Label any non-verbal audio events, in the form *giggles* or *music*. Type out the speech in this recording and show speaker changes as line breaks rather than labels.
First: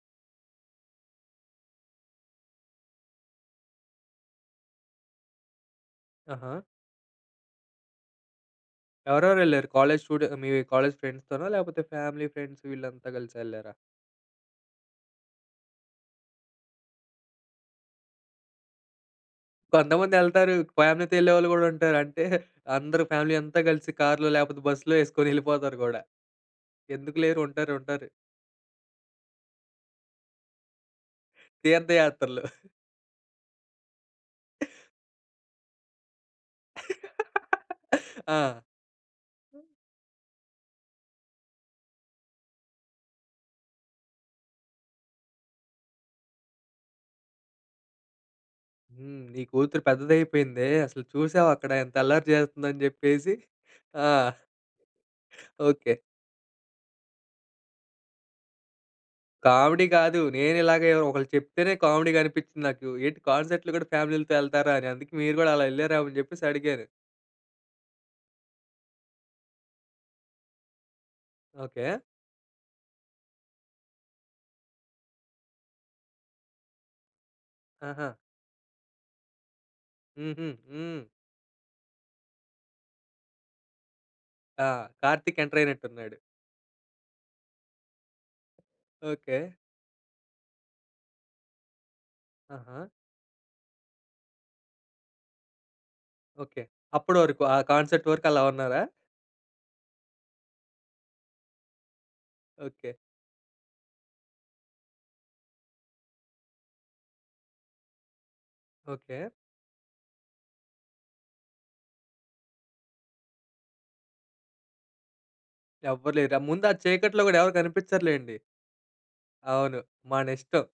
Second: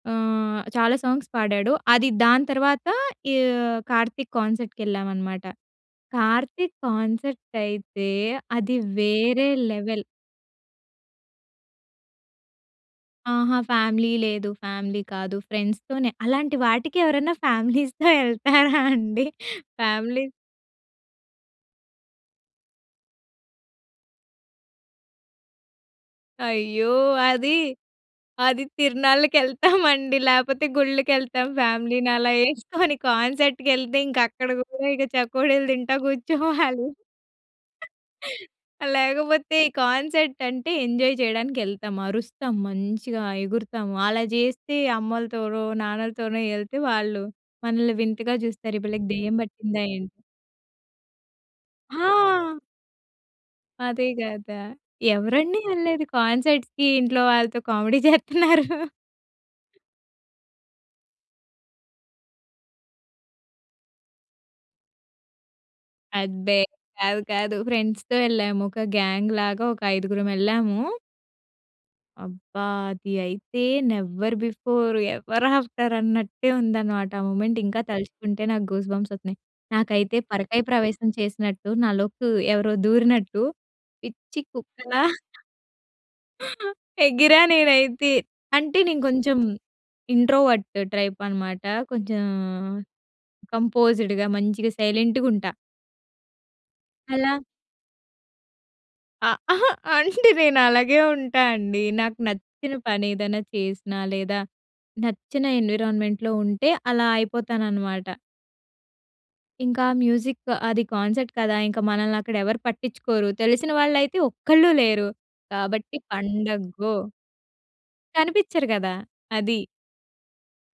ఆహ్, చాలా సాంగ్స్ పాడాడు. అది దాని తర్వాత ఈ కార్తీక్ కాన్సర్ట్‌కేళ్ళామనమాట.
ఆహా!
కార్తీక్ కాన్సర్ట్ అయితే అది వేరే
ఎవరెవరెళ్లారు? College
level.
స్టూడె మీ కాలేజ్ ఫ్రెండ్స్‌ తోనా లేపోతే ఫ్యామిలీ ఫ్రెండ్స్ వీళ్ళంతా
ఆహా!
గలిసెళ్ళారా?
ఫ్యామిలీ లేదు. ఫ్యామిలీ కాదు. ఫ్రెండ్స్‌ తోనే. అలాంటి వాటికి ఎవరైనా ఫ్యామిలీస్‌తో యెళ్తారా అండి?
కొంతమంది
ఫ్యామిలీ
యెళ్తారు. ఫ్యామిలీతో యెళ్ళేవాళ్ళు గూడుంటారు. అంటే *giggles* అందరూ ఫ్యామిలీ అంతా గలిసి కార్‌లో లేపోతే బస్సులో యేసుకొని యెళ్ళిపోతారు గూడా.
అయ్యో!
ఎందుకు లేరు.
అది,
ఉంటారు. ఉంటారు.
అది తిర్నాళ్ళకెళ్తామండి. లేపోతే గుళ్ళకేళ్తాం ఫ్యామిలీని అలా
తీర్థయాత్రలు. *giggles*
యేసుకొని కాన్సర్ట్‌ కేళ్తే ఇంకక్కడ గూడా
*giggles*
ఇక చకోడీలు తింటా గూర్చోవాలి.
*laughs* ఆ!
లేకపోతే కాన్సర్ట్ అంటే ఎంజాయ్ చేయడానికి యెళ్తాం. అరుస్తాం మంచిగా, ఎగురుతాము. అలా జేస్తే అమ్మలతోనో, నాన్నలతోనో యెళ్తే వాళ్ళు మనల్ని వింతగా జూస్తారు ఈ పిల్లకి
హ్మ్.
దెయ్యం
నీ కూతురు
పట్టిందా
పెద్దది
ఏంటి?
అయిపోయిందే. అసలు చూసావా? అక్కడ ఎంత అల్లరి
హా!
చేస్తుందని జెప్పేసి ఆ!
అదే గదా! ఎవరండి
ఓకే.
యెళ్లేది కాన్సర్ట్స్‌కీ ఇంట్లో వాళ్ళతో? కామెడీ *chuckles* చేత్తున్నారు.
కామెడీ కాదు. నేనిలాగే ఒకళ్ళు చెప్తేనే కామెడీగనిపిచ్చింది నాకు. ఏంటి కాన్సర్ట్‌లు గూడా ఫ్యామిలీలతో యెళ్తారా అని అందుకే మీరు గూడా అలా యెళ్లారేమో అని జేప్పేసి
అబ్బే!
అడిగాను.
కాదు. కాదు. ఫ్రెండ్స్‌తో యెళ్ళాము. ఒక గ్యాంగ్‌ లాగా ఒక ఐదుగురం యెళ్ళాము.
ఓకే.
అబ్బా! అది అయితే నెవర్ బిఫోర్, ఎవర్ ఆఫ్టర్ అన్నట్టే ఉందన్నమాట. ఆ మొమెంట్ ఇంకా
ఆహా!
తలుచుకుంటే నాకు గూస్‌బంప్స్ ఒత్తున్నాయి. నాకైతే
హుహు.
పరకాయ
హ్మ్.
ప్రవేశం చేసినట్టు నాలోకి ఎవరో దూరినట్టు పిచ్చి
ఆ!
కుక్కలా
కార్తీక్
*chuckles*
ఎంటరయినట్టున్నాడు.
ఎగిరా నేనైతే. అంటే నేను కొంచెం
ఓకే.
ఇంట్రోవర్ట్ ట్రైప్ అనమాట. కొంచెం
ఆహా!
కంపోజ్‌డ్‌గా, మంచిగా సైలెంటుగుంటా.
ఓకే. అప్పుడు
అలా
వరకు. ఆ కాన్సెట్ వరకు అలా ఉన్నారా?
ఆహ్, ఆహ! అంటే నేనలాగే ఉంటా అండి. నాకు నచ్చిన
ఓకే.
పని ఏదైనా చేసినా లేదా నచ్చిన ఎన్విరాన్మెంట్‌లో ఉంటే అలా అయిపోతాననమాట.
ఓకే.
ఇంకా ఆ మ్యూజిక్ అది కాన్సర్ట్ కదా! ఇంకా మనల్ని అక్కడ ఎవరు పట్టించ్చుకోరు. తెలిసిన వాళ్ళైతే ఒక్కళ్ళు లేరు. కాబట్టి
ఎవ్వరు లేరా! ఆ ముందు ఆ
పండగ్గో.
చీకట్లో గూడా ఎవరు గనిపిచ్చరులెండి.
కనిపిచ్చరు గదా! అది.
అవును. మనిష్టం.